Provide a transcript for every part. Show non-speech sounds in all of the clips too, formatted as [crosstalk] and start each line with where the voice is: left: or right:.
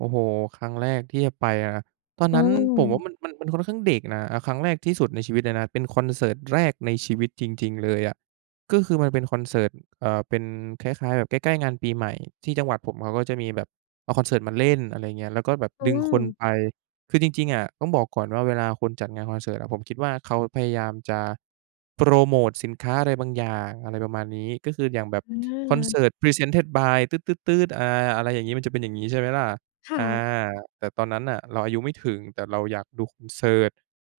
right: โอ้โฮ ครั้งแรกที่จะไป อา ตอน
left: อื
right: นั้นผมว่า
left: ม
right: มัน มัน มันค่อนข้างเด็กนะ อา ครั้งแรกที่สุดในชีวิตเลยนะ เป็นคอนเสิร์ตแรกในชีวิตจริง ๆ เลยอะ ก็คือมันเป็นคอนเสิร์ต เอ่อ เป็นคล้าย ๆ แบบใกล้ ๆ งานปีใหม่ ที่จังหวัดผมอะเขาก็จะมีแบบเอาคอนเสิร์ตมาเล่น อะไรอย่างเงี้ย แล้วก็แบบ
left: อื
right: ดึงคน
left: ม
right: ไป คือจริง ๆ อะ ต้องบอกก่อนว่าเวลาคนจัดงานคอนเสิร์ตอะ ผมคิดว่าเขาพยายามจะโพรโมตสินค้าอะไรบางอย่าง อะไรประมาณนี้ ก็คืออย่างแบบคอนเส
left: อา
right: ิร์ต presented by อา อะไรอย่างงี้ มันจะเป็นอย่างงี้ ใช่ไหมล่ะ
left: ค่
right: อา
left: ะ
right: แต่ตอนนั้นน่ะเราอายุไม่ถึง แต่เราอยากดูคอนเสิร์ต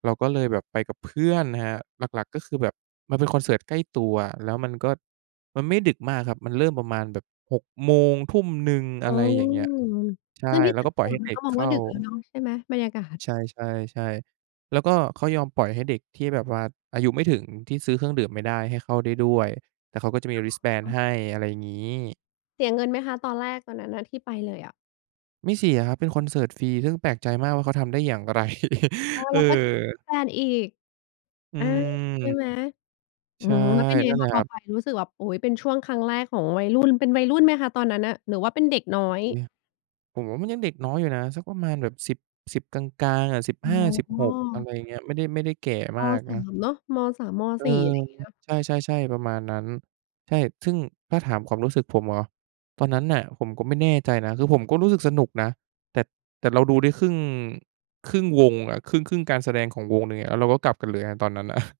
right: เราก็เลยแบบไปกับเพื่อนนะครับ หลัก ๆ ก็คือแบบมันเป็นคอนเสิร์ตใกล้ตัว แล้วมันก็ มันไม่ดึกมากครับ มันเริ่มประมาณแบบ 18:00 19:00
left: อ
right: อ
left: ื
right: ะไร
left: ม
right: อย่างเงี้ย ใช่
left: ซึ่งที่
right: แล้
left: ต่
right: ว
left: า
right: ก
left: ง
right: ็
left: จ
right: ป
left: ั
right: ล่
left: ง
right: อ
left: ห
right: ย
left: ว
right: ใ
left: ั
right: ห
left: ด
right: ้
left: มั
right: เด
left: น
right: ็
left: ก็
right: ก
left: มอ
right: เ
left: ง
right: ข
left: ว่
right: ้
left: า
right: า
left: ดึกแล้วเนาะ ใช่ไหม? บรรยากาศ
right: ใช่ ๆ ๆ แล้วก็เขายอมปล่อยให้เด็กที่แบบว่าอายุไม่ถึง ที่ซื้อเครื่องดื่มไม่ได้ ให้เข้าได้ด้วย แล้วเขาก็จะมี wristband
left: อ๋อ
right: ให้ อะไรงี้
left: เสียเงินไหมคะ ตอนแรกตอนนั้นน่ะ ที่ไปเลยอะ?
right: ไม่เสียครับ เป็นคอนเสิร์ตฟรี ซึ่งแปลกใจมากว่าเขาทำได้อย่างไร?
left: อ๋อ
right: [chuckles] เ
left: แล
right: อ
left: ้วก็แจก
right: อ
left: wristband อีก
right: อื
left: อา ใช่
right: ม
left: ไหม อื
right: ใช่
left: ม แล้วเป็นไง
right: นั่นแ
left: ค
right: หล
left: ะ
right: ะ
left: พ
right: คร
left: อ
right: ับ
left: ไปรู้สึกแบบ โอ๊ย เป็นช่วงครั้งแรกของวัยรุ่น เป็นวัยรุ่นไหมคะตอนนั้นน่ะ หรือว่าเป็นเด็กน้อย?
right: โอ้ ผมว่ามันยังเด็กน้อยอยู่นะ สักประมาณแบบ 10- 10 กลาง ๆ อะ สิบห้าสิบ
left: อ๋
right: หก อะไร
left: อ
right: อย่างเงี้ย ไม่ได้ ไม่ได้แก่
left: ม.
right: มาก
left: สา
right: นะ
left: ม เนาะ ม. 3 ม.
right: เออ
left: 4 อะไรอย่างนี้เนาะ
right: ใช่ ๆ ๆ ประมาณนั้น ใช่ ซึ่ง ถ้าถามความรู้สึกผมเหรอ ตอนนั้นน่ะผมก็ไม่แน่ใจนะ คือผมก็รู้สึกสนุกนะ แต่ แต่เราดูได้ครึ่ง ครึ่งวงอะ ครึ่ง ครึ่งการแสดงของวงหนึ่งอะ แล้วเราก็กลับกันเลยอะตอนนั้น อะ